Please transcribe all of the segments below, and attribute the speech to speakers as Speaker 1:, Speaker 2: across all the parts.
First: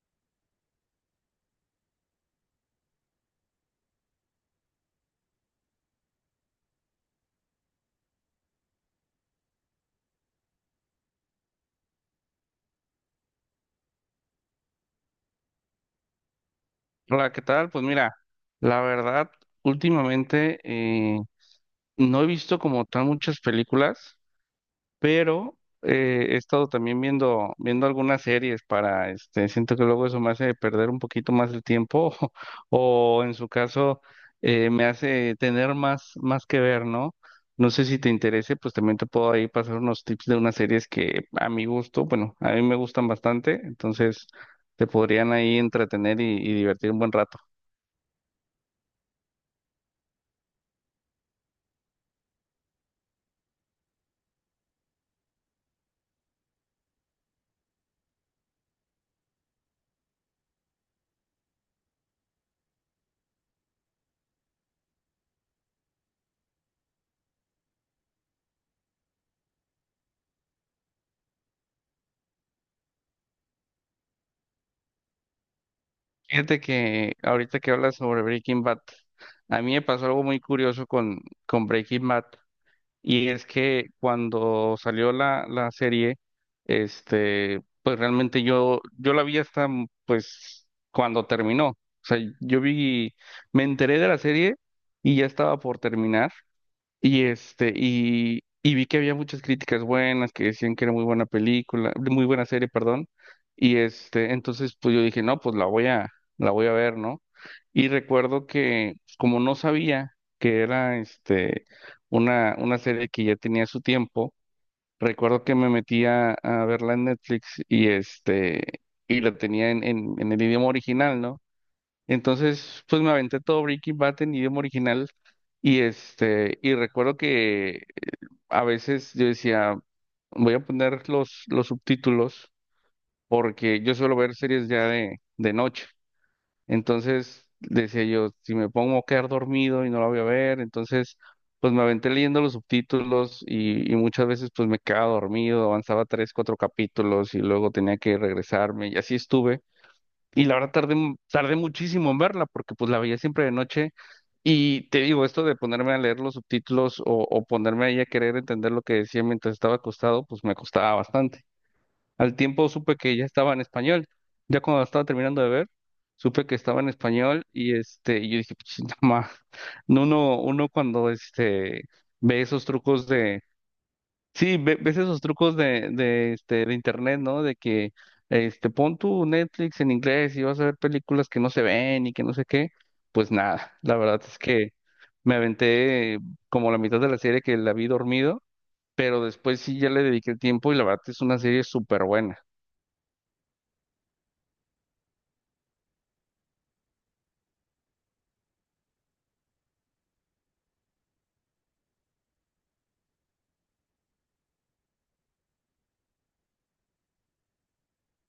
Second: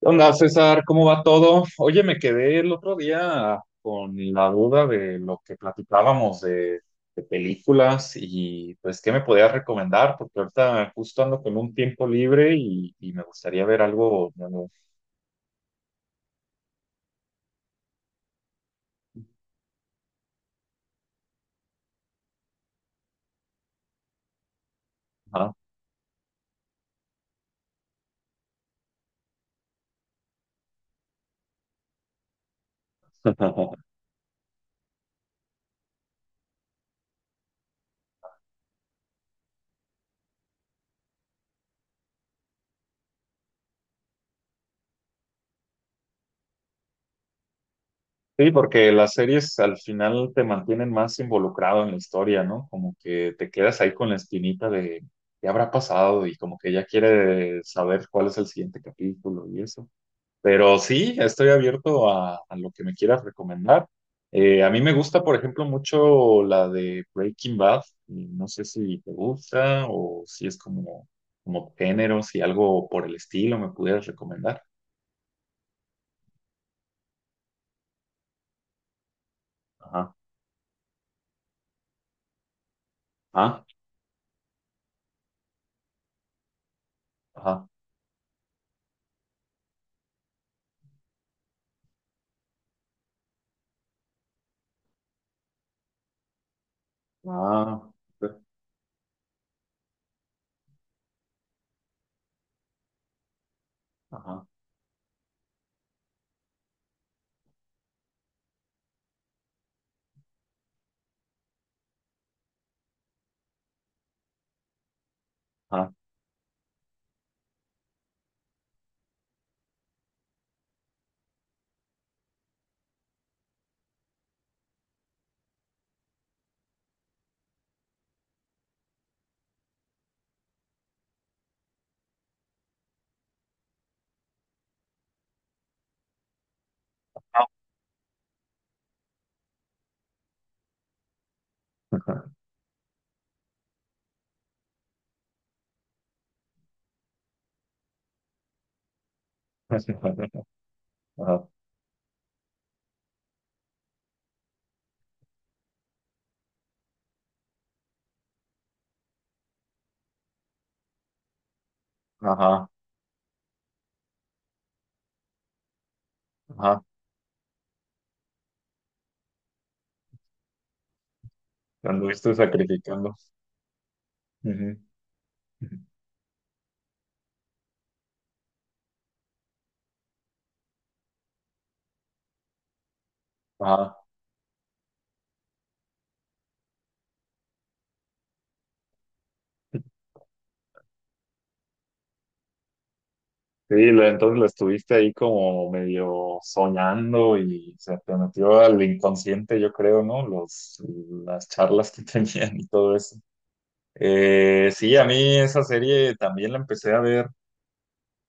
Speaker 1: ¿Qué onda, César? ¿Cómo va todo? Oye, me quedé el otro día con la duda de lo que platicábamos de películas y pues, ¿qué me podías recomendar? Porque ahorita justo ando con un tiempo libre y me gustaría ver algo nuevo.
Speaker 2: Hola, ¿qué tal? Pues mira, la verdad, últimamente no he visto como tan muchas películas,
Speaker 1: Ajá.
Speaker 2: pero he estado también viendo, viendo algunas series para, este, siento que luego eso me hace perder un poquito más el tiempo o, en su caso me hace tener más, más que ver, ¿no? No sé si te interese, pues también te puedo ahí pasar unos tips de unas series que a mi gusto, bueno, a mí me gustan bastante, entonces te podrían ahí entretener y divertir un buen rato.
Speaker 1: Sí, porque las series al final te mantienen más involucrado en la historia, ¿no? Como que te quedas ahí con la espinita de qué habrá pasado y como que ya quieres saber cuál es el siguiente capítulo y eso. Pero sí, estoy abierto a lo que me quieras recomendar. A mí me gusta, por ejemplo, mucho la de Breaking Bad. Y no sé si te gusta o si es como, como género, si algo por el estilo me pudieras recomendar.
Speaker 2: Fíjate que ahorita que hablas sobre Breaking Bad, a mí me pasó
Speaker 1: Ajá,
Speaker 2: algo muy curioso con Breaking Bad, y es
Speaker 1: ajá,
Speaker 2: que cuando salió la serie, este,
Speaker 1: ajá,
Speaker 2: pues realmente yo la vi hasta pues cuando terminó. O sea, yo vi, me enteré de la serie y ya estaba por terminar. Y este,
Speaker 1: ah,
Speaker 2: y vi que había muchas críticas buenas, que decían que era muy buena película, muy buena serie, perdón. Y este,
Speaker 1: ajá,
Speaker 2: entonces pues yo dije, no, pues la voy a ver, ¿no? Y recuerdo que, pues, como no sabía que era este una serie que ya tenía su tiempo, recuerdo que me
Speaker 1: ajá,
Speaker 2: metí a verla en Netflix y este, y la tenía en el idioma original, ¿no? Entonces, pues me aventé todo Breaking Bad en idioma original y este, y recuerdo que a veces yo decía, voy a poner los subtítulos porque yo suelo ver series ya de noche. Entonces decía yo, si me pongo a quedar dormido y no la voy a ver, entonces pues me aventé
Speaker 1: ajá,
Speaker 2: leyendo los subtítulos y muchas veces pues me quedaba dormido, avanzaba tres, cuatro capítulos y luego tenía que regresarme y así estuve
Speaker 1: ajá,
Speaker 2: y la verdad tardé, mu-
Speaker 1: ajá,
Speaker 2: tardé muchísimo en verla porque pues la veía siempre de noche y te digo, esto de ponerme a leer los subtítulos o ponerme ahí a querer entender lo que decía mientras estaba acostado, pues me costaba bastante. Al tiempo
Speaker 1: ajá,
Speaker 2: supe que ya estaba en español, ya cuando la estaba terminando de ver, supe que estaba
Speaker 1: ajá.
Speaker 2: en español y este, y yo dije, pues no, ma". No, uno cuando este,
Speaker 1: Cuando estoy
Speaker 2: ve esos trucos.
Speaker 1: sacrificando.
Speaker 2: Sí,
Speaker 1: Ujú.
Speaker 2: ves esos trucos este, de internet, ¿no? De que este, pon tu Netflix en inglés y vas a ver películas que no se ven y que no sé qué. Pues nada,
Speaker 1: Ajá.
Speaker 2: la verdad es que me aventé como la mitad de la serie que la vi dormido, pero después sí ya le dediqué el tiempo y la verdad es una serie súper buena.
Speaker 1: Sí, entonces lo estuviste ahí como medio soñando y se te metió al inconsciente, yo creo, ¿no? Los, las charlas que tenían y todo eso. Sí, a mí esa serie también la empecé a ver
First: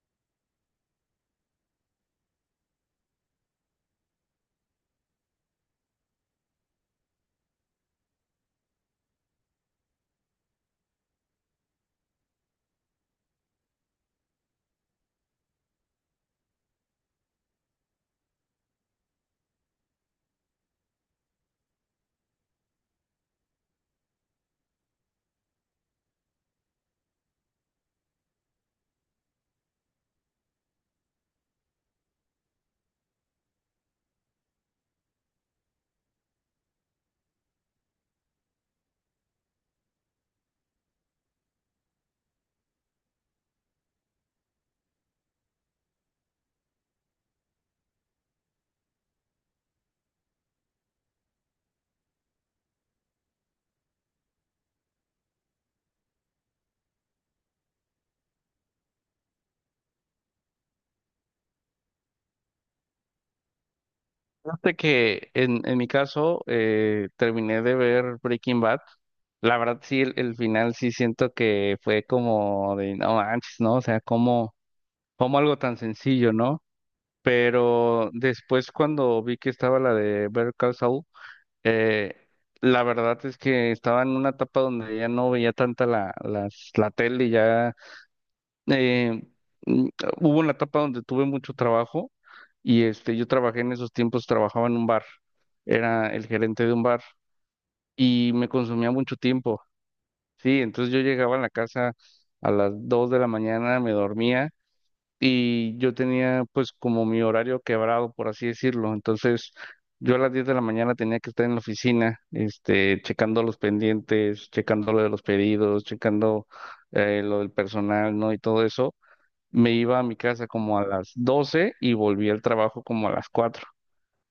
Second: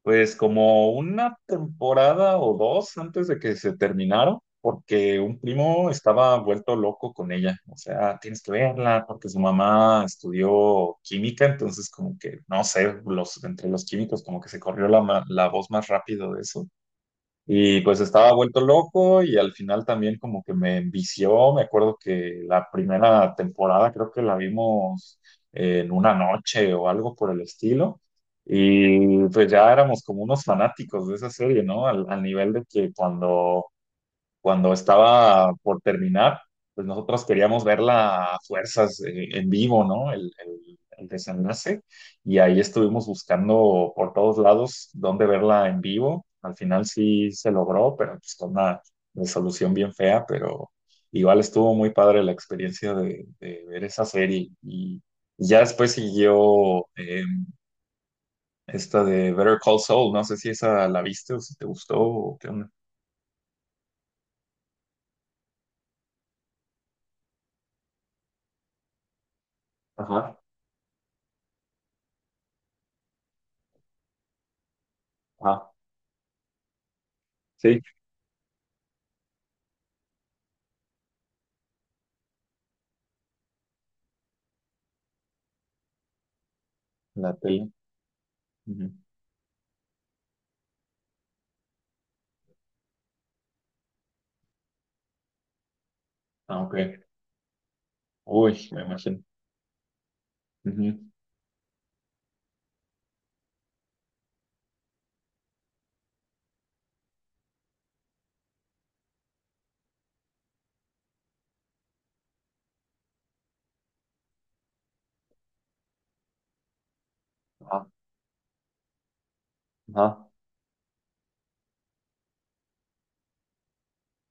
Speaker 1: pues como una temporada o dos antes de que se terminaron, porque un primo estaba vuelto loco con ella. O sea, tienes que verla porque su mamá estudió química, entonces como que, no sé, los, entre los químicos como que se corrió la, la voz más rápido de eso. Y pues estaba vuelto loco y al final también como que me envició. Me acuerdo que la primera temporada creo que la vimos en una noche o algo por el estilo. Y pues ya éramos como unos fanáticos de esa serie, ¿no? Al nivel de que cuando estaba por terminar, pues nosotros queríamos verla a fuerzas en vivo, ¿no? El desenlace. Y ahí estuvimos buscando por todos lados dónde verla en vivo. Al final sí se logró, pero pues con una resolución bien fea, pero igual estuvo muy padre la experiencia de ver esa serie. Y ya después siguió esta de Better Call Saul. No sé si esa la viste o si te gustó o qué onda.
Speaker 2: Fíjate que en mi caso terminé de ver Breaking Bad. La verdad sí, el
Speaker 1: Ajá,
Speaker 2: final sí siento que fue como de no manches, ¿no? O sea, como, como algo
Speaker 1: ajá,
Speaker 2: tan sencillo, ¿no?
Speaker 1: sí,
Speaker 2: Pero después cuando vi que estaba la de Better Call Saul, eh, la verdad es que estaba en una etapa donde ya no veía tanta la tele,
Speaker 1: la tele.
Speaker 2: ya
Speaker 1: Ujú.
Speaker 2: eh, mm, hubo una etapa donde tuve mucho trabajo y este, yo trabajé en esos tiempos, trabajaba en un bar, era el
Speaker 1: Ah,
Speaker 2: gerente de
Speaker 1: ok.
Speaker 2: un bar y me
Speaker 1: Uy, me
Speaker 2: consumía mucho
Speaker 1: imagino.
Speaker 2: tiempo, sí, entonces
Speaker 1: Ujú.
Speaker 2: yo llegaba a la casa a las 2 de la mañana, me dormía y yo tenía pues como mi horario quebrado, por así decirlo. Entonces, yo a las 10 de la mañana tenía que estar en la oficina, este, checando los pendientes, checando lo de los pedidos, checando lo del
Speaker 1: Ajá.
Speaker 2: personal, ¿no? Y todo eso. Me iba a mi
Speaker 1: Ajá.
Speaker 2: casa como a las 12 y volví al trabajo como a las 4.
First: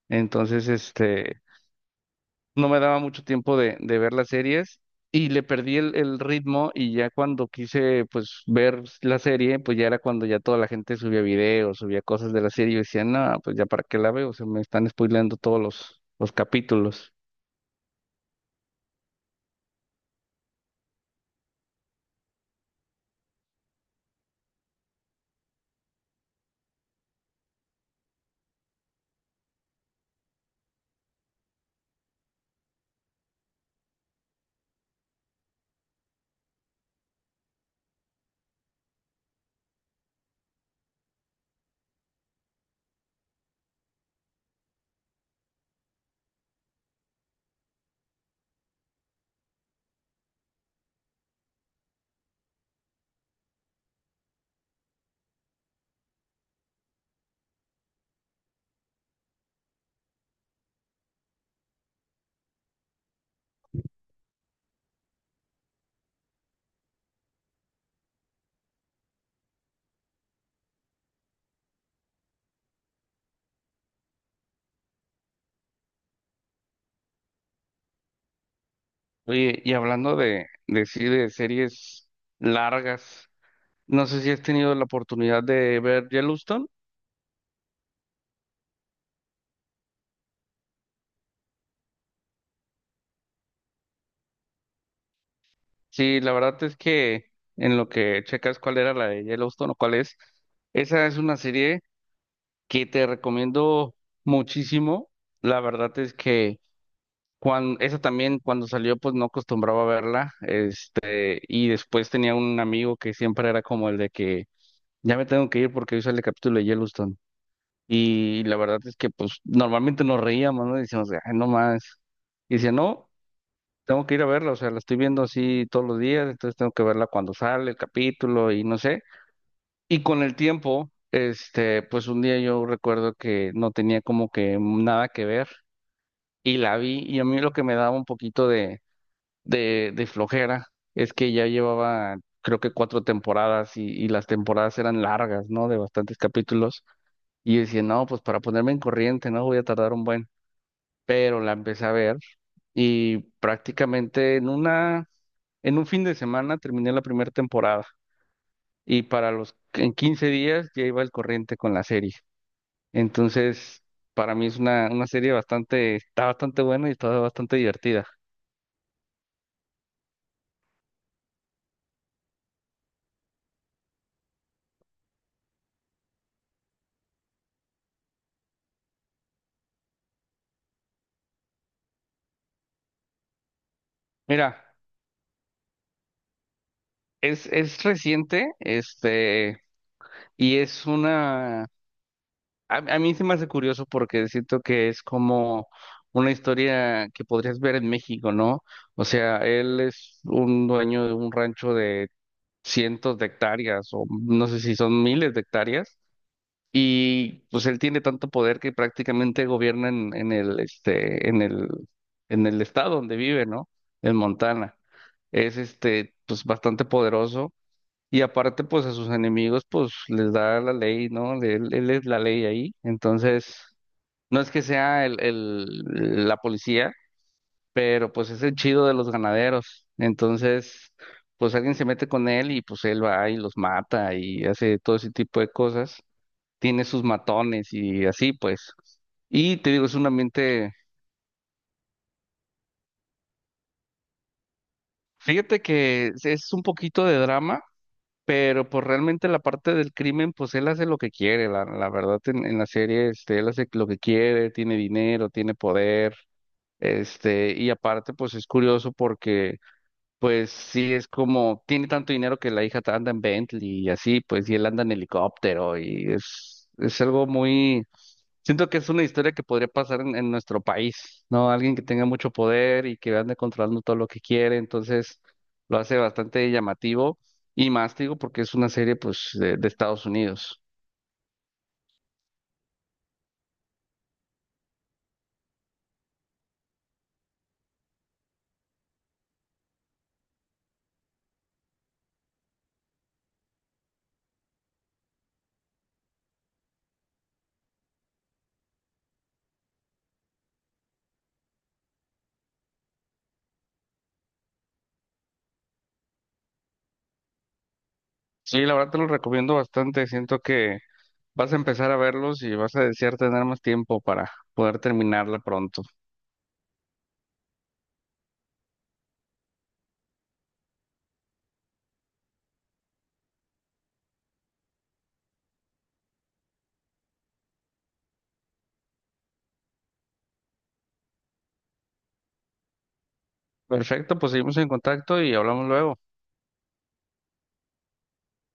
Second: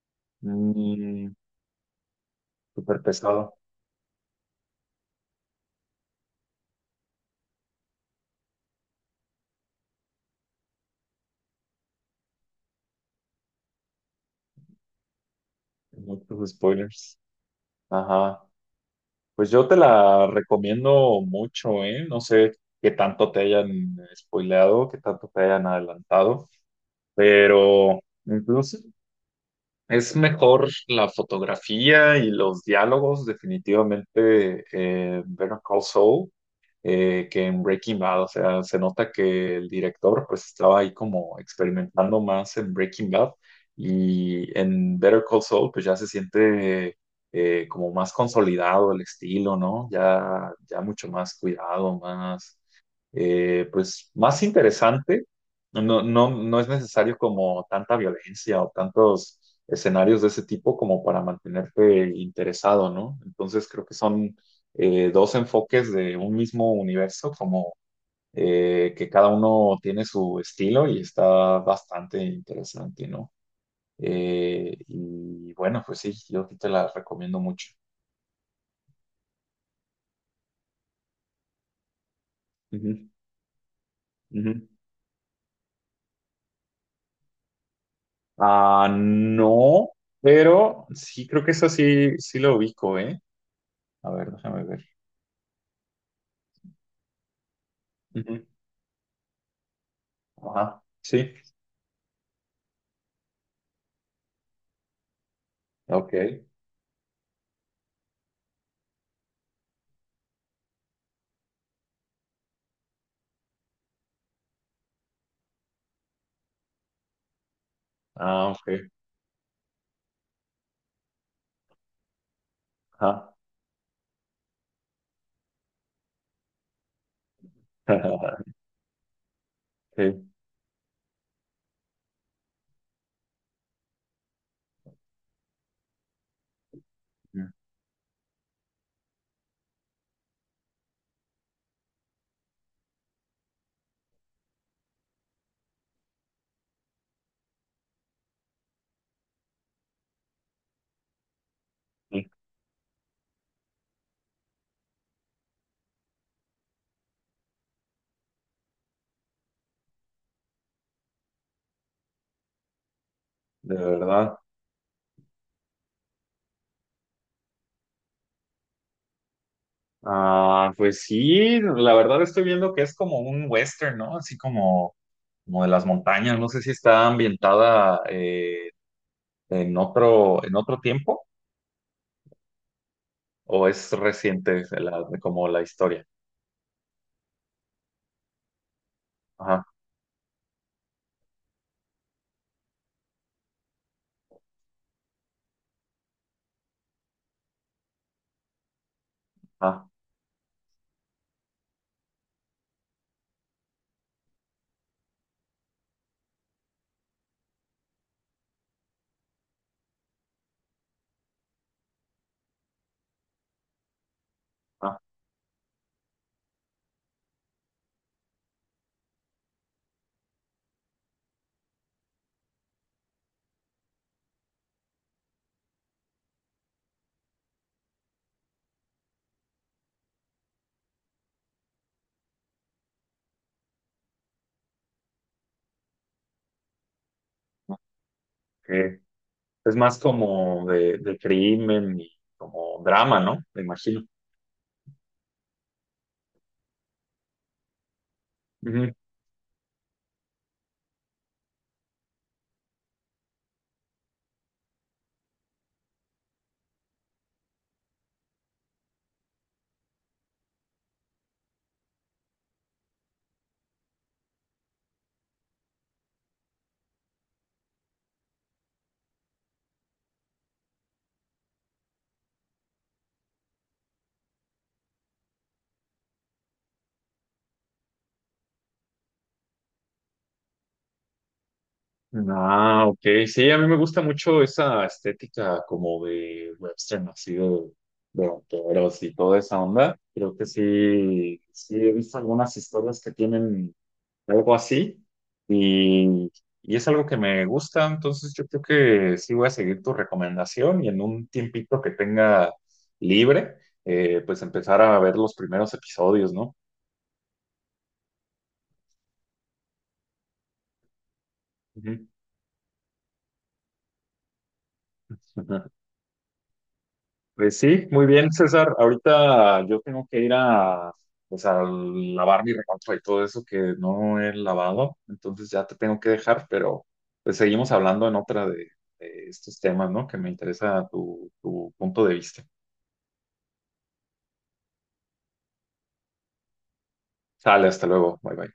Speaker 2: Entonces,
Speaker 1: Mm,
Speaker 2: este, no me daba
Speaker 1: súper
Speaker 2: mucho
Speaker 1: pesado.
Speaker 2: tiempo de ver las series y le perdí el ritmo y ya cuando quise pues ver la serie, pues ya era cuando ya toda la gente subía videos, subía cosas de la serie y yo decía, no, pues ya para qué la veo, se me están spoileando todos los
Speaker 1: Muchos
Speaker 2: capítulos.
Speaker 1: spoilers. Ajá. Pues yo te la recomiendo mucho, ¿eh? No sé qué tanto te hayan spoileado, qué tanto te hayan adelantado, pero incluso es mejor la fotografía y los diálogos, definitivamente, Better Call Saul. Que en Breaking Bad. O sea, se nota que el director pues estaba ahí como experimentando más en Breaking Bad y en Better Call Saul pues ya se siente como más consolidado el estilo, ¿no? Ya, ya mucho más cuidado, más, pues más interesante. No, no, no es necesario como tanta violencia o tantos escenarios de ese tipo como para mantenerte interesado, ¿no? Entonces creo que son dos enfoques de un mismo universo, como que cada uno tiene su estilo y está bastante interesante, ¿no? Y bueno, pues sí, yo sí te la recomiendo mucho.
Speaker 2: Oye, y hablando sí, de series
Speaker 1: Ujú,
Speaker 2: largas, no sé si has
Speaker 1: ujú.
Speaker 2: tenido la oportunidad de ver Yellowstone.
Speaker 1: Ah, no, pero sí, creo que eso sí, sí lo ubico, ¿eh? A ver, déjame ver.
Speaker 2: Sí, la verdad es que en lo que
Speaker 1: Ujú.
Speaker 2: checas cuál era la de Yellowstone o cuál es,
Speaker 1: Ajá,
Speaker 2: esa es
Speaker 1: sí,
Speaker 2: una serie que te recomiendo muchísimo. La verdad es
Speaker 1: ok.
Speaker 2: que cuando, esa también cuando salió pues no acostumbraba a verla, este, y después tenía un amigo que siempre era como el de que ya me tengo que ir porque hoy sale el capítulo de Yellowstone. Y
Speaker 1: Ah,
Speaker 2: la verdad
Speaker 1: ok.
Speaker 2: es que pues normalmente nos reíamos, ¿no? Decíamos, ay, no más. Y decía, no,
Speaker 1: Ajá.
Speaker 2: tengo que ir a verla, o sea, la estoy viendo así todos los días, entonces tengo que verla cuando sale el capítulo y no sé. Y con
Speaker 1: Sí,
Speaker 2: el tiempo, este, pues un día yo recuerdo que no tenía como que nada que ver y la vi y a mí lo que me daba un poquito de, de flojera es que ya llevaba creo que cuatro temporadas y las temporadas eran largas, ¿no? De bastantes capítulos y yo decía, no, pues para ponerme en corriente, ¿no? Voy a tardar un buen, pero la empecé a ver
Speaker 1: sí,
Speaker 2: y prácticamente en un fin de semana terminé la primera temporada y para los en 15 días ya iba al corriente con la serie.
Speaker 1: de
Speaker 2: Entonces, para
Speaker 1: verdad.
Speaker 2: mí es una serie bastante, está bastante buena y está bastante divertida.
Speaker 1: Ah, pues sí, la verdad estoy viendo que es como un western, ¿no? Así como, como de las montañas. No sé si está ambientada en otro tiempo o es
Speaker 2: Mira,
Speaker 1: reciente como la historia.
Speaker 2: es reciente, este,
Speaker 1: Ajá,
Speaker 2: y a mí se me hace curioso porque siento que es como una historia que podrías ver en México, ¿no? O sea, él
Speaker 1: ajá,
Speaker 2: es un dueño de un rancho de cientos de hectáreas o no sé si son miles de hectáreas. Y pues él tiene tanto poder que prácticamente gobierna en el estado donde vive, ¿no? En Montana.
Speaker 1: ajá,
Speaker 2: Es este, pues bastante poderoso. Y aparte, pues a sus enemigos, pues les da la ley, ¿no? De Él, él es la ley ahí. Entonces, no es que sea la policía, pero pues es el chido de los ganaderos. Entonces, pues alguien se mete con él y pues él va y los mata y hace todo ese tipo de cosas, tiene sus matones y así, pues.
Speaker 1: ok.
Speaker 2: Y te
Speaker 1: Es
Speaker 2: digo, es
Speaker 1: más
Speaker 2: un
Speaker 1: como
Speaker 2: ambiente,
Speaker 1: de crimen y como drama, ¿no? Me imagino.
Speaker 2: fíjate que es un poquito de drama, pero pues realmente la parte del crimen, pues él hace lo que quiere, la verdad en la serie, este, él hace lo que quiere, tiene dinero, tiene poder, este, y aparte pues es curioso porque pues sí es como, tiene tanto dinero que la hija anda en Bentley y así, pues y él anda en helicóptero y es algo muy. Siento que es una historia que podría pasar en nuestro país, ¿no? Alguien que tenga mucho poder y que ande controlando todo lo que quiere, entonces lo hace bastante llamativo y más, te digo, porque es una serie, pues, de Estados Unidos.
Speaker 1: Ah, ok. Sí, a mí me gusta mucho esa estética como de western, así de vaqueros y toda esa onda. Creo que sí, sí he visto algunas historias que tienen algo así y, y es algo que me gusta. Entonces yo creo que sí voy a seguir tu recomendación y en un tiempito que tenga libre, pues empezar a ver los primeros episodios, ¿no?
Speaker 2: Sí, la verdad te lo recomiendo bastante, siento que vas a empezar a
Speaker 1: Ujú.
Speaker 2: verlos y vas a desear tener más tiempo para poder terminarla pronto.
Speaker 1: Pues sí, muy bien, César. Ahorita yo tengo que ir a, pues a lavar mi ropa y todo eso que no he lavado, entonces ya te tengo que dejar, pero pues seguimos hablando en otra de estos temas, ¿no? Que me interesa tu, tu punto de vista.
Speaker 2: Perfecto, pues seguimos en contacto y hablamos luego.
Speaker 1: Sale, hasta luego. Bye bye.